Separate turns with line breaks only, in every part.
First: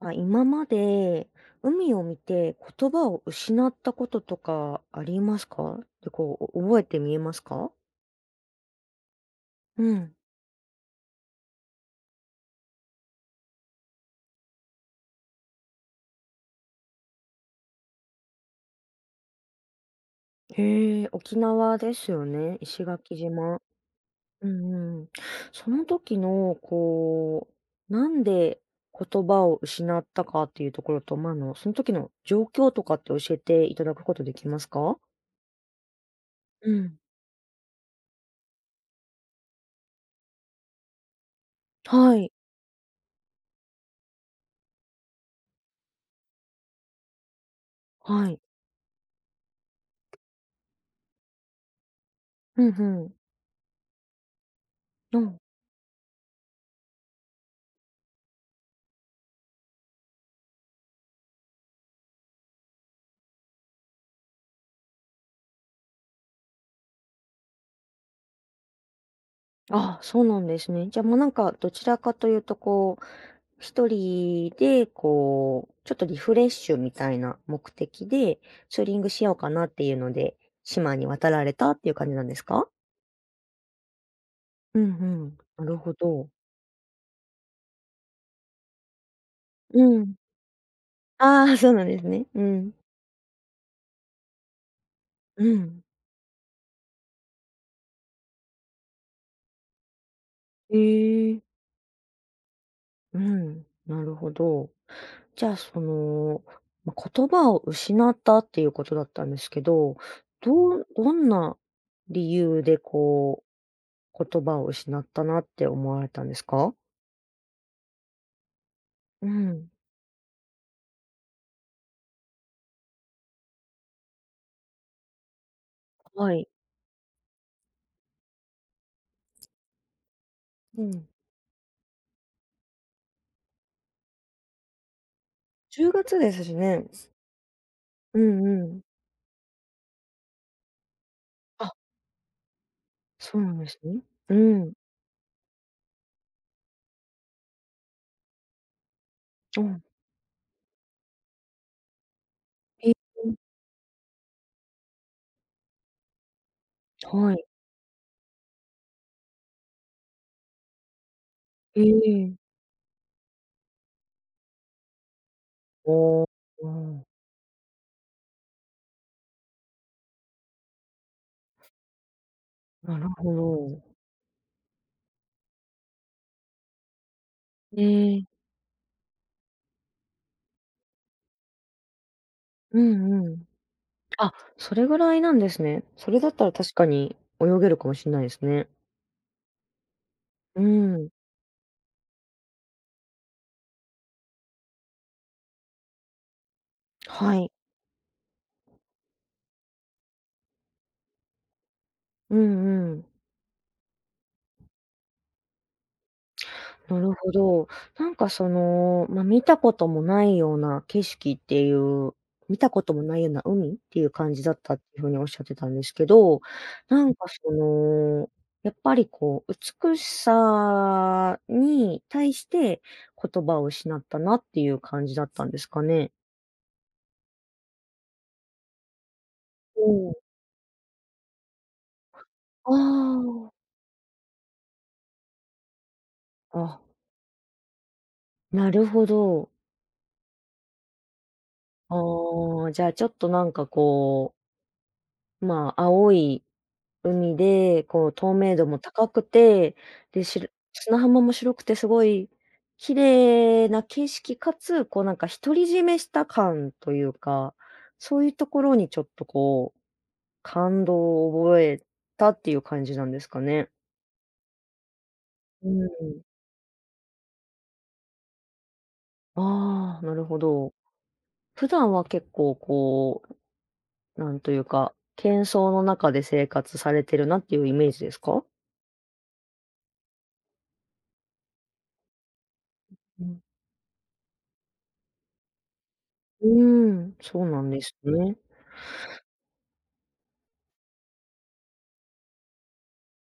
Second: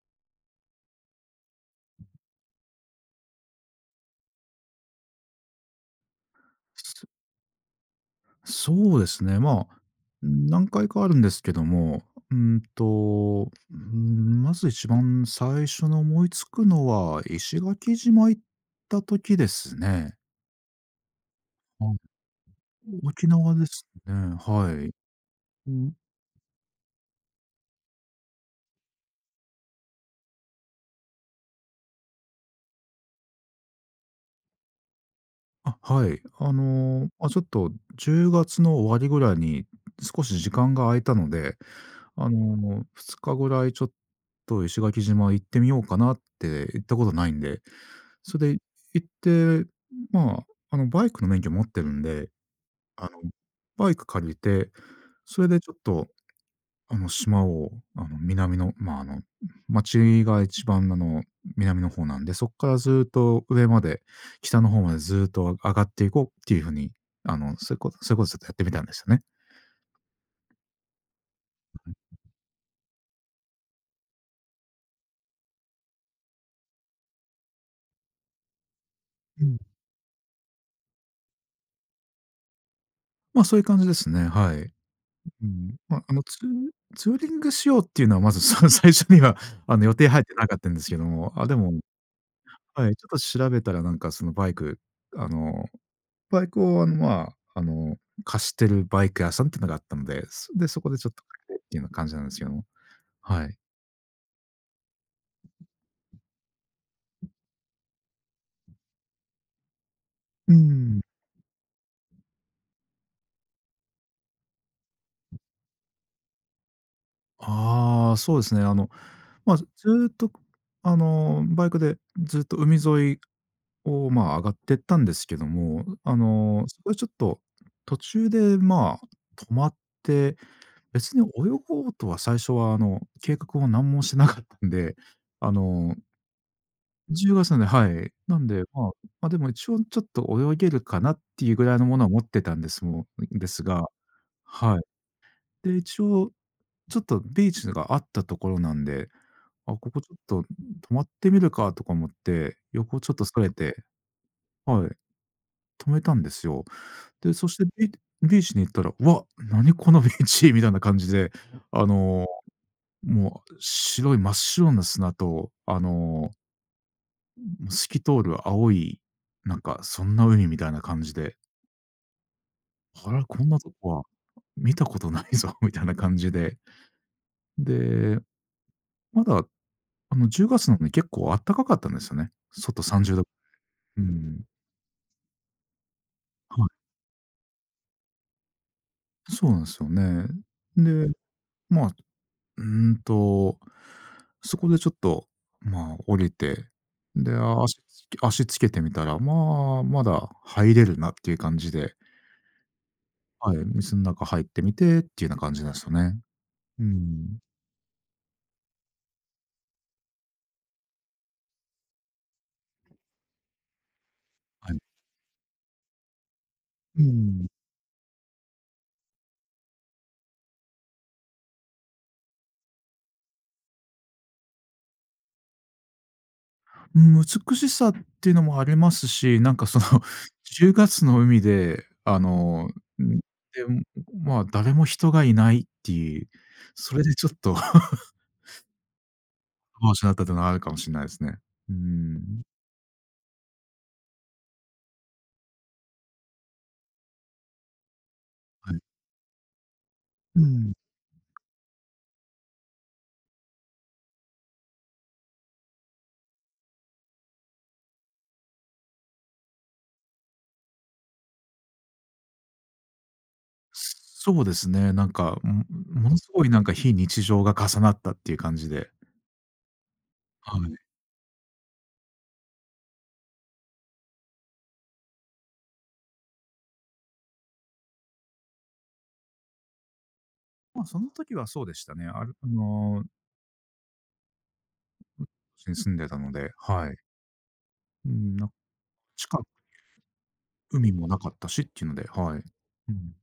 あ、今まで海を見て言葉を失ったこととかありますか？で、こう、お覚えて
そ
見えますか？
そうですね。まあ、
うん。
何回かあるんですけども、うーんと、まず一番最初の思いつくのは、石垣島行った時ですね。
へえ、沖縄です
あ。
よね、石垣
沖縄
島。
ですね、
うん
はい。
うん。その時の、こう、なんで言葉を失ったかっていうところと、まあ、その時の状況とかって教えていただくことできますか？
あ、はい。
うん。
まあ、ちょっと10月の終わりぐらいに少し時間が空いたので、
はい、
2日ぐらいちょっと石垣島行ってみようかなって行ったことないんで、
は
そ
い。
れで行って、まあ、バイクの免許持ってるんで、
うん、う
あの、
ん。
バイク借りて、
うん。
それでちょっと島を、南の、まあ、町が一番、南の方なんで、そっからずっと上まで、北の方までずっと上がっていこうっていう風に、そういうことそういうことちょっとやってみたんですよね。
ああ、そうなんですね。じゃ、もうなんかどちらかというとこう一人で、こう、ちょっとリフレッシュみたいな目的で、ツーリングしよう
う
か
ん。
なっていうので、島に渡られたっていう感じなんですか？
ま、そういう感じですね、はい。
うんう
う
ん。な
ん。
るほ
まあ、
ど。
ツーリングしようっていうのはまず、最初には、
う
予定
ん。
入ってなかったんですけども、あ、
あ
で
あ、そ
も、
うなんですね。うん。
はい、ちょっと調べたらなんか、あ
う
の
ん。
バイクを、あ、あの、貸してるバイク屋さんっていうのがあったので、
え
そこでちょっと
え。
借りてっていうような感じなんですけども、
う
はい。
ん、なるほど。じゃあ、その、ま、言葉を失ったっていうことだったんですけど、
うー
どう
ん。
どんな理由でこう、言葉を失ったなって思われたんですか？
ああ、そうですね。
う
ま、ず
ん。
っと、バイクでずっと海沿いを、まあ、上がってったんですけども、
はい。
そこでちょっと途中で、まあ、止まって、
うん。
別に泳ごうとは最初は、計画を何もしてなかったんで、あ
10
の
月ですしね。
10月なんで、はい。
う
なん
んう
で、
ん。
まあ、ま、でも一応ちょっと泳げるかなっていうぐ
あ、
らいのものは持ってたんですも
そ
ん
う
で
なん
す
です
が、
ね。うん。
はい。で、一応ちょっとビーチがあったところなんで、
う
あ、
ん。
ここちょっと泊まってみるかとか思って、
ええ、
横ちょっとそれて、はい、泊めたんですよ。
は
で、
い。
そしてビーチに行ったら、わ、何このビーチみたいな感じで、
え
あの、
え。
もう白い真っ白な砂と、
おお、うん、
もう透き通る青い、なんかそんな海みたいな感じで、
なる
あら、
ほ
こんなと
ど。
こは見たことないぞ みたいな感じで、
え
で、
え、
まだあの10月なのに結構あったかかったんですよね。
う
外30度。
んうん。
う
あ、
ん。
それぐらいなんですね。それだったら
は
確
い。
かに泳げるかもしんないですね。
そうなんですよね。
う
で、
ん。
まあ、うーんと、そこでちょっと、まあ、降りて、で、
はい。
足つけてみたら、まあ、まだ入れるなっていう感じで、
うんうん。
はい、水の中入ってみてっていうような感じなんですよね。う
なるほ
ん。
ど。なんかその、まあ、見たこともないような景色っていう、見たこともないような海っていう感じだっ
は
たっ
い。
ていうふうにおっしゃってたんですけど、
う
なんか
ん。
その、やっぱりこう、美しさに対して言葉を失ったなっていう感じだったんですかね？
うん、美しさっていうのもありますし、なんかその
うん。
10 月の海で、
あ
うん、で、
あ。
まあ、誰も人がいないっていう、
あ、
それでちょっと
なるほど。
ましなったっていうのはあるかもしれないですね。うん。
ああ、じゃあちょっとなんかこうまあ、青い海で、こう透明度
は
も
い。
高くて、で、し
う
る
ん。
砂浜も白くてすごい綺麗な景色かつ、こうなんか独り占めした感というか、そういうところにちょっとこう、感動を覚えたっていう感じなんですかね。
そうですね、なんか、も
う
もの
ん。
すごいなんか非日常が重なったっていう感じで。
ああ、なるほ
は
ど。
い。
普段は結構こう、なんというか、喧騒の中で生活されてるなっていうイメージですか？
まあ、その時はそうでしたね。ある
うん。
に住んでたの
う
で、は
ー
い。
ん、そうなんです
う
ね。
ん、なんか近く海もなかったしっていうので、はい。うん。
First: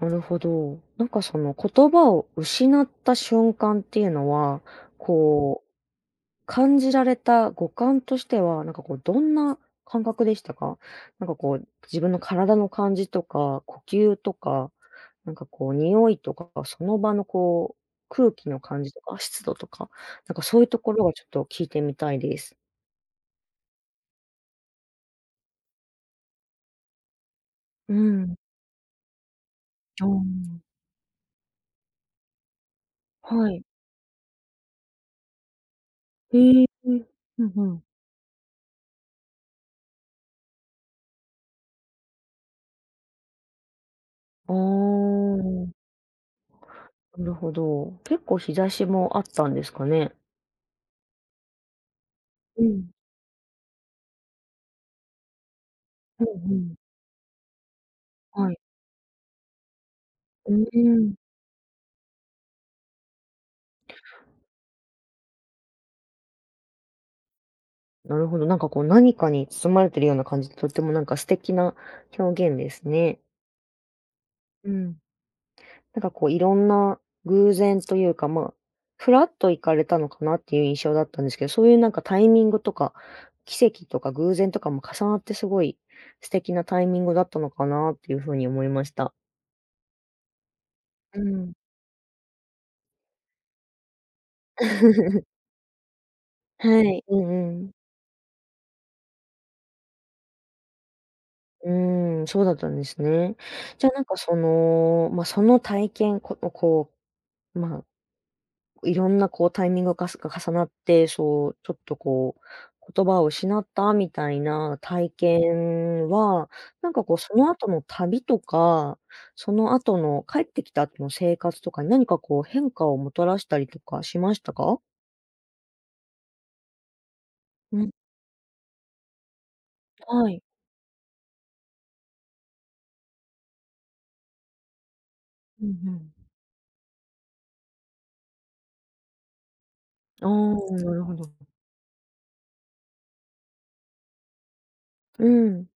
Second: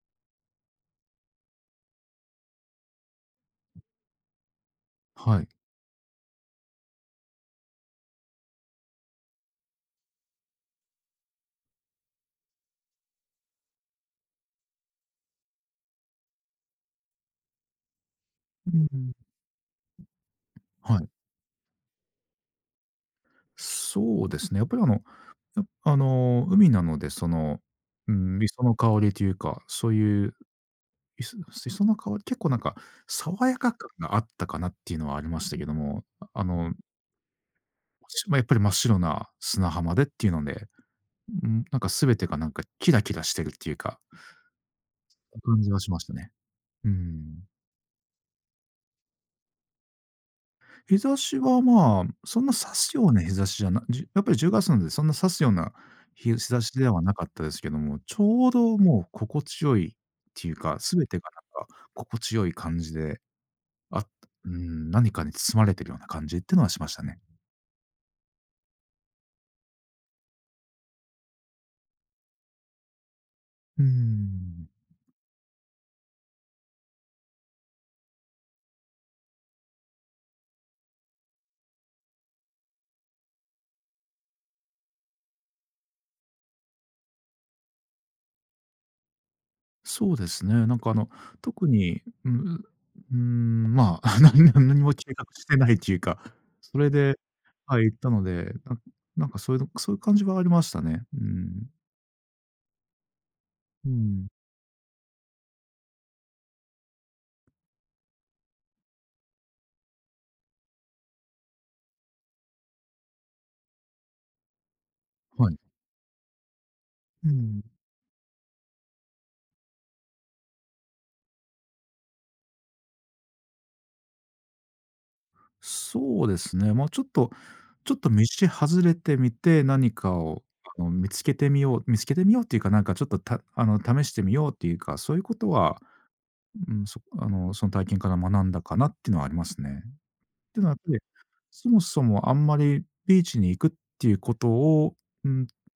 なるほど。なんかその言葉を失った瞬間っていうのは、
はい。
こう、感じられた五感としては、なんかこう、どんな感覚でしたか？なんかこう、自分の体の感じとか、呼吸とか、なんかこう、匂いとか、その場のこう、空気の
う
感じと
ん。
か、湿度とか、なんかそういうとこ
は
ろ
い。
がちょっと聞いてみたいです。
そうですね。やっぱりやあの、海なので、
う
う
ん。
ん、磯の香りというか、そう
あー
いう、磯磯の香り、結構なんか
は
爽や
い。
か感があったかなっていうのはありましたけども、
へ
あ
えー。
の、
うんうん。
やっぱり真っ白な砂浜でっていうので、うん、なんか全てがなんかキラキラしてるっていうか、
あ
感じ
あ。
はしましたね。う
なる
ん。
ほど。結構日差しもあったんですかね？
日差しは、まあ、そんな
う
刺
ん。
すような日差しじゃなじやっぱり10月なんで、そんな刺すような
うん
ひ日
う
差し
ん。
ではなかったですけども、ちょ
は
う
い。
どもう心地よいって
う
いう
ー
か、全
ん。
てがなんか心地よい感じで、あ何かに包まれてるような感じってのはしましたね。
なるほど。なんかこう何かに包まれてるような感じで、とってもなんか素敵な表現ですね。
うーん。
うん。なんかこういろんな偶然というか、まあ、ふらっと行かれたのかなっていう印象だったんですけど、そういうなんかタイミングとか、奇跡とか偶然とかも重なってすごい素敵なタイミングだったのかなっていう風に思いました。
そうですね。なんか、
うん。
特に、うん、まあ、何も計画 してないっていうか、そ
は
れ
い。う
で、
んうん。
はい、行ったので、なんかそういうのそういう感じはありましたね。う
う
ん。
ーん、そうだったんですね。じ
う
ゃあなんか
ん。
その、まあ、その体験、こまこう、まあ、いろんなこうタイミングが重なって、そう、ちょっとこう、言葉を失ったみたいな体
はい。
験は、なんかこう
う
その
ん。
後の旅とか、その後の帰ってきた後の生活とかに何かこう変化をもたらしたりとかしましたか？
そうですね、まあ、ちょっと
うん、
ちょっと道外れてみて、何か
は
を
い。
見つけてみよう見つけてみようっていうか、なんかちょっとたあの、試してみようっていうか、そういうこと
うんう
は、
ん。
うん、その体験から学んだかなっていうのはありますね。っ
あ
ていうのは
あ、
やっ
な
ぱり、
るほど。
そもそもあんまりビーチに行くっていうことを、
う
うん、
ん、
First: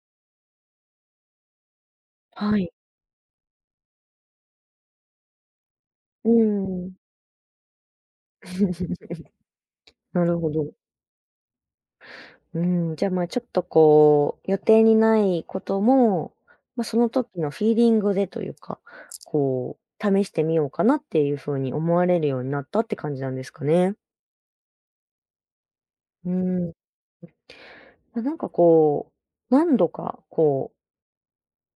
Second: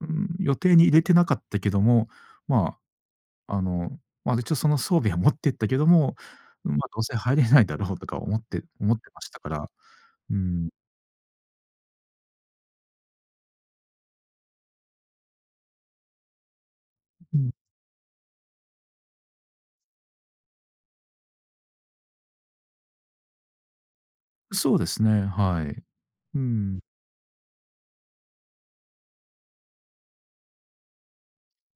うん、予定に入れてなかったけども、
はい。
まあ、まあ、一応その装備は持ってったけども、
う
まあ、
ん。
どうせ入れないだろうとか思ってまし たから
な
う
るほ
ん。
ど。うん、じゃあ、まあ、ちょっとこう、予定にないことも、まあ、その
う
時の
ん、
フィーリングでというか、こう、試してみようかなっていう風に思われるようになったって感じなんですかね。
そうですね、はい。
う
う
ん。
ん。
ま、なんかこう、何度か、こう、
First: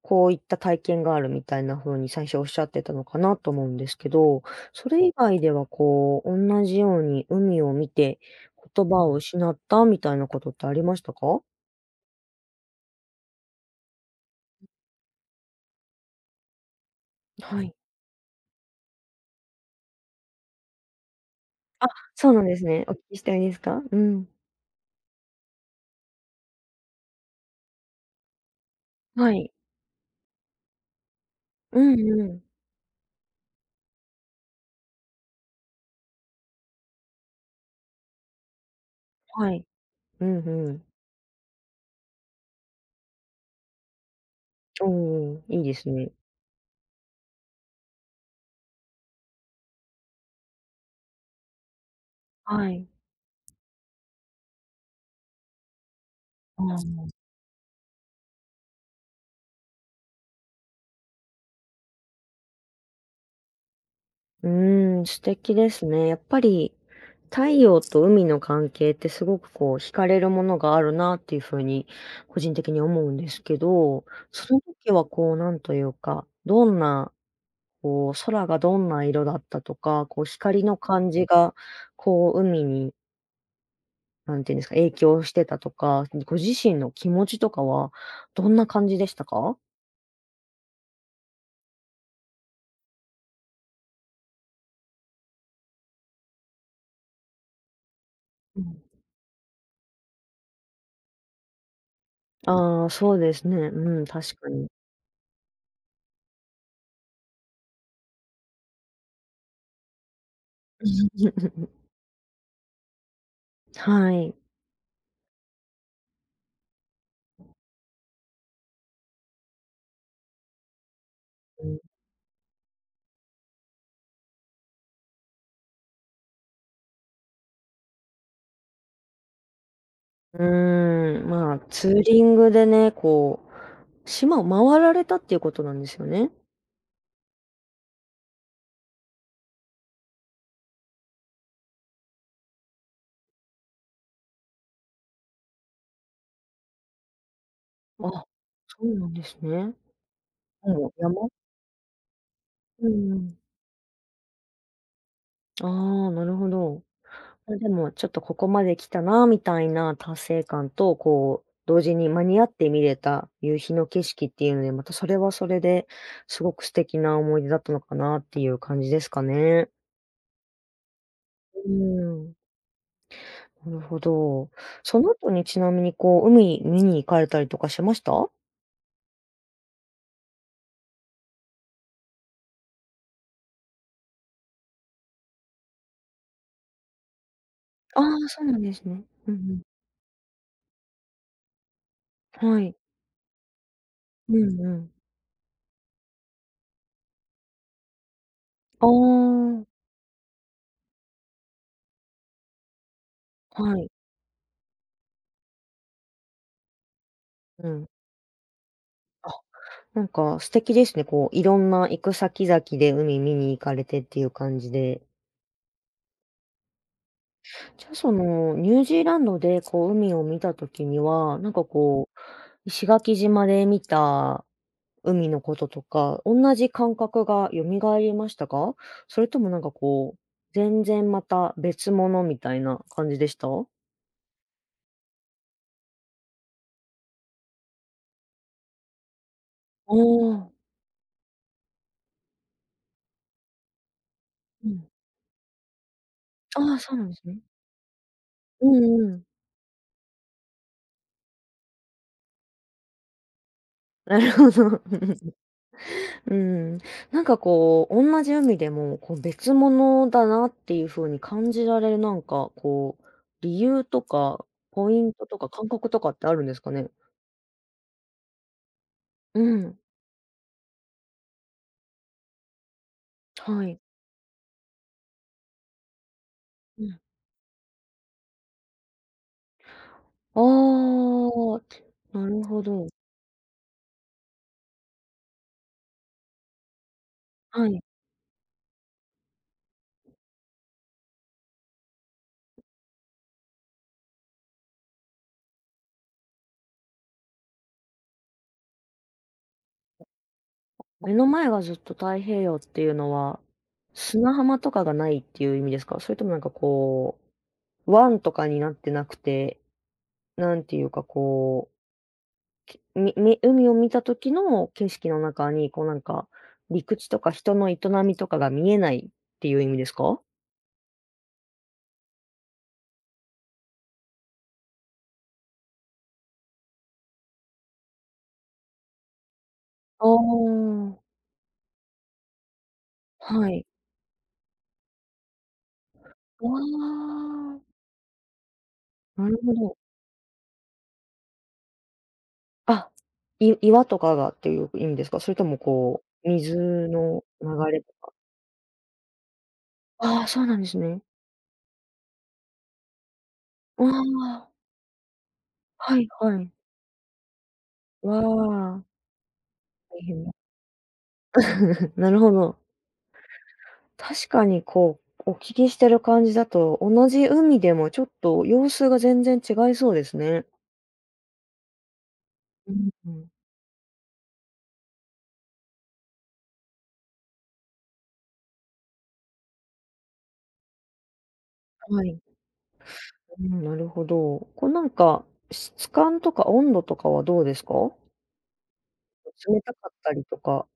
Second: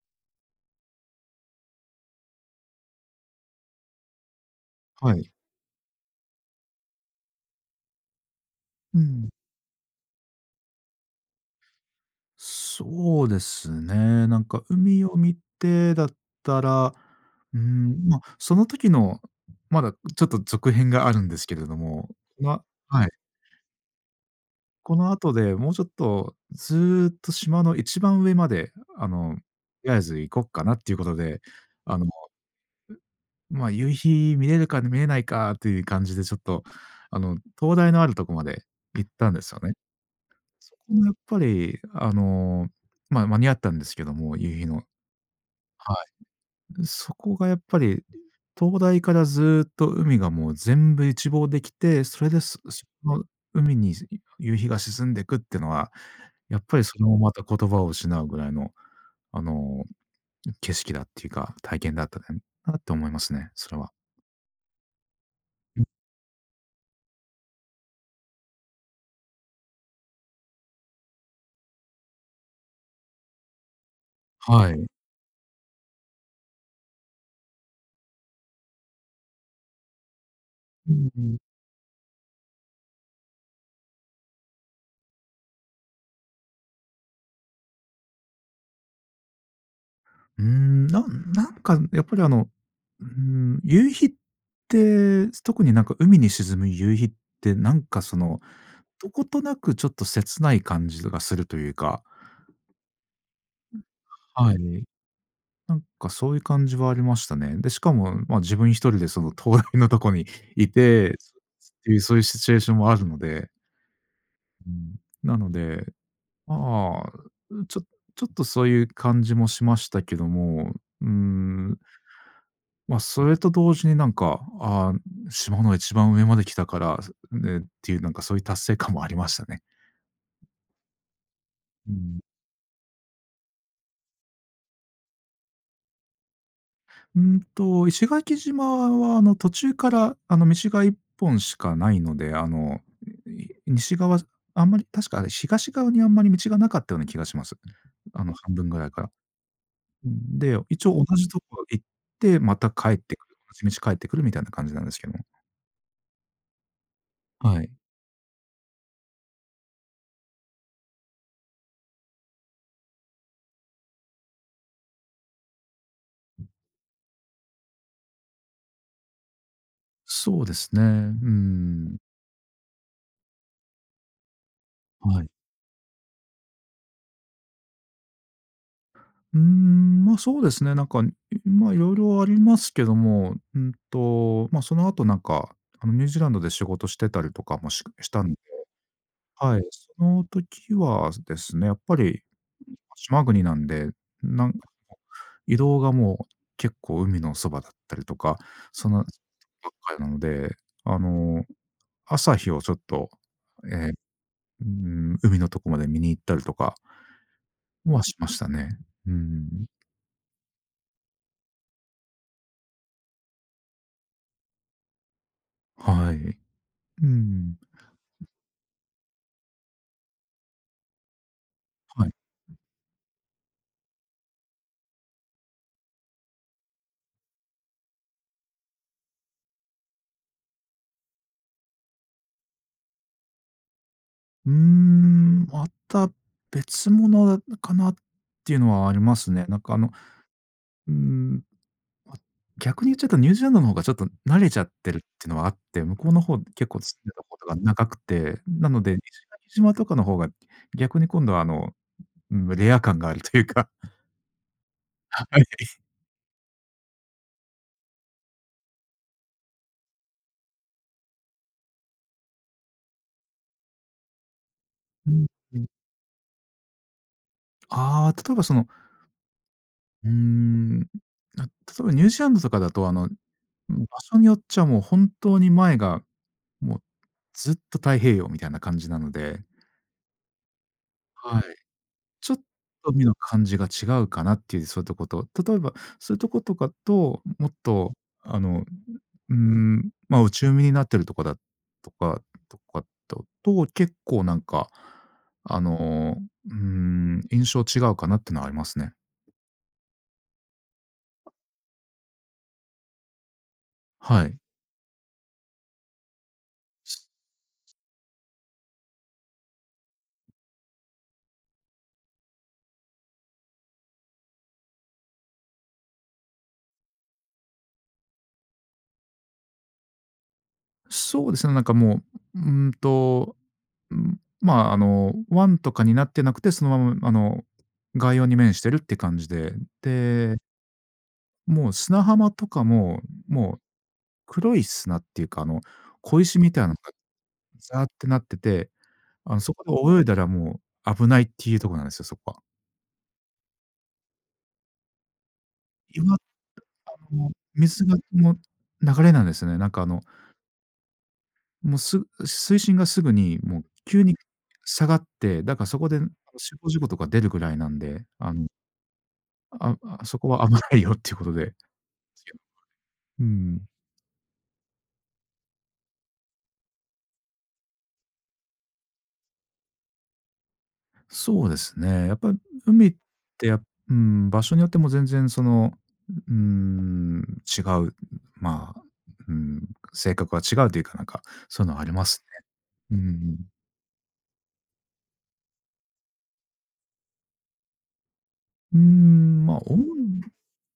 こういった体験があるみたいな風に最初おっしゃってたのかなと思うんですけど、それ以
はい。
外ではこう、同じように海を見て言
う
葉を
ん。
失ったみたいなことってありましたか？
そうですね、なんか海を見てだったら、
はい。
ま、その時の、まだちょっと続編があるんですけれど
あ、
も、
そうなんで
ま
すね。お聞
はい、
きしたいいですか？うん。
この後でもうちょっとずっと島の一番上まで、
は
と
い。
りあえず行こっかなっていうことで、
う
あ
ん
の、
うん。
ま、夕日見れるか見れないかっていう感じでちょっと、灯台のあるとこまで行ったんで
は
すよ
い。
ね。
うんう
そ
ん。
こもやっぱり、ま、間に合ったんですけども、夕日の。
おお、いいです
は
ね。
い。そこがやっぱり、灯台からずっと海がもう全部一望できて、それです、
は
そ
い。
の海に夕日が沈んでくってのは、や
あ
っ
あ、
ぱりそれもまた言葉を失うぐらいの、あの、景色だっていうか、体験だったなって思いますね、それは。
うーん、素敵で
うん
すね。やっぱり太陽と海の関係ってすごくこう惹かれるものがあるなっていうふうに個人的に思うんですけど、その
はい。
時はこうなんというか、どんなこう空がどんな色だったとか、こう光の
うん
感
う
じ
ん。
がこう海になんていうんですか、影響してたとか、ご自身の気持ちとかはどんな感じでしたか？
うーん、なんかやっぱり夕日って、特になんか海に沈む夕日って、なんか
うん。
どことなくちょっと切ない感じがするというか、
ああ、そうですね。うん、確か
は
に。
い。なんかそういう感じはありましたね。で、しかも、ま、自分一人でその灯台のとこにいて、っ ていうそういうシチュエーションもあるので、
はい。
うん、なのでああ、ちょちょっとそういう感じもしましたけども、うー
う
ん。
ん
まあ、それと同時になんか、ああ、島の一番上まで来たから、ね、っていうなんかそういう達成感もありましたね。
うーん、まあ、ツ
う
ーリ
ん。
ングでね、こう、島を回られたっていうことなんですよね？
石垣島は途中から道が一本しかないので、西側あんまり確かあれ東側にあんまり道がなかったような気がします。あ
あ、
の半分
そ
ぐらい
う
か
な
ら。
んですね。
うん、で、一
もう
応同
山
じとこ行って、また
う
帰ってく
ん。
る、同じ道帰ってくるみたいな感じなんですけど。
ああ、なるほど。まあ、
は
で
い。
もちょっとここまで来たなみたいな達成感と、こう、同時に間に合って見れた夕日の景色っていうので、またそれはそれで、すごく素敵な思い出だったのかなっていう感じですかね。
そうですね。う
うー
ん。
ん、なるほど。その
は
後
い。
にちなみにこう、海見に行かれたりとかしました？
ま、そうですね、なんか、ま、いろいろありますけども、ま、その後なんか、ニュージーランドで仕事してたりとかもし
ああ
した
ー、
ん
そうなんですね。うんう
は
ん。
い、その時はですね、やっぱり
はい。
島国なんで、
う
なんか
んうん。
移動がもう結構海のそばだったりとか、
あ
そ
あ、
のばっかりなので、あの、朝日をちょっと、え
はい。
え、うん、海のとこまで見に行ったりとか
うん。
はしましたね。うーん。
なんか素敵ですね。こう、いろんな行く先々で海見に行かれてっていう感じで。
はい。うん、
じゃあ、その、ニュージーランドでこう、海を見た時には、なんか
は
こ
い。
う、石垣島で見た海のこととか、同じ感覚が蘇りましたか？それともなんかこう、全然また別物みたいな感じでした？あ
うーん、また別物かなっていうのはありますね。なんか
あ、
うーんま、逆に言っちゃうとニュージーランドの方がちょっと慣れちゃ
う
っ
ん。
てるっていうのはあって、向こうの方結
ああ、
構
そう
住
な
ん
ん
で
で
た
す
こ
ね。
とが長くて、
う
なので、石
んうん。
垣島とかの方が逆に今度はうん、レア感があるというか。
なるほど。
あ、はい。
うん、なんかこう、同じ海でも、こう、別物だなっていう風に感じられる、なんかこう、理由とか、ポイ
う
ント
ん
とか
うん。
感覚とかってあるんですかね？
ああ、例えば
うん、
うーん、例えばニュージーランドとかだと
は
場
い。
所によっちゃもう本当に前が、もう
うん。
ずっと太平洋みたいな感じなので、
あ
はい。
あ、な
ちょっ
るほど。
と目の感じが違うかなっていう、そういったこと。例えば、そういうとことかと、もっ
はい。
と、あの、まあ、内海になってるとかだとかとかとと、結構なんか、あの、印象違うかなってのはありますね。
目の前がずっと太平洋っていうのは、
は
砂
い。
浜とかがないっていう意味ですか？それともなんかこう、湾とかになってなくて、なんていうかこうきみみ海を見た時の景色の中に、こうなんか、陸地とか人の営みとかが見えないっていう意味ですか？
そうですね、なんかもう、まあ、ワンとかになってなくて、そのまま、概要に面してるって感じで、
ああ、
で、もう砂浜とかも、
は
もう
い。
黒い砂っていうか、小石みたいなのが
ああ。
ザーってなってて、
なるほ
そこ
ど。
で泳いだらもう危ないっていうとこなんですよ、そこは。
あ、岩とかがっていう意味ですか？それともこ
岩
う、水の
の
流れ
水
と
が
か。
の流れなんですね。なんか
ああ、そうなんですね。
もう水深がすぐにもう
あ
急に
あ、
下がって、だからそこで
はいはい。
死亡事故とか出るぐらいなんで、
わあ、
あ
大
あそ
変
こ
だ。
は危ないよっていうことで。
なるほど。
うん。
確かにこう、お聞きしてる感じだと、同じ海でもちょっと様子が全然違いそうですね。
そうですね。やっぱり
う
海
ん
っ
うん。
てうん、場所によっても全然うん、違う、まあ、うん、性格は違うというか、なんか、そういうのはあり
は
ま
い。
すね。うんうん。
うん、なるほど。こうなんか、質感とか温度とかはどうですか？
まあ、
冷たかったりとか、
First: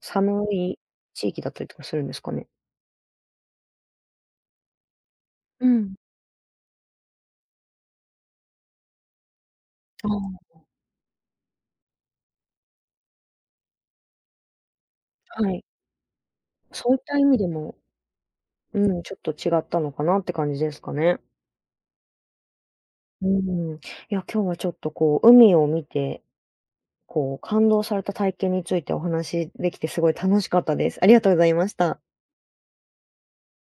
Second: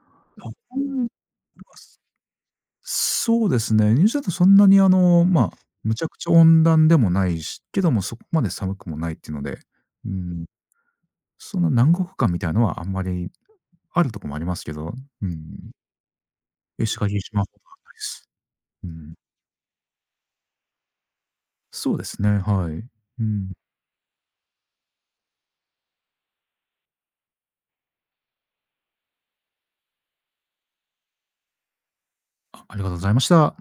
寒い
温は、
地域だったりとかするんですかね？
そうですね。ニュージーランドそんなにまあ、
うん。
むちゃくちゃ温暖でもないし、けどもそこまで寒くもないっていうので、う
あ
ん、そんな南国感みたいのはあんまりあるとこもありますけど、うん、
あ、はい。そうい
石
った
垣
意味
島ほ
で
どは
も、
ないです。
う
う
ん、ち
ん。
ょっと違ったのかなって感じですかね。
そうですね、はい。う
う
ん。
ん。いや、今日はちょっとこう、海を見てこう、感動された体験についてお話できてすごい楽しかったです。ありがとうございました。
ありがとうございました。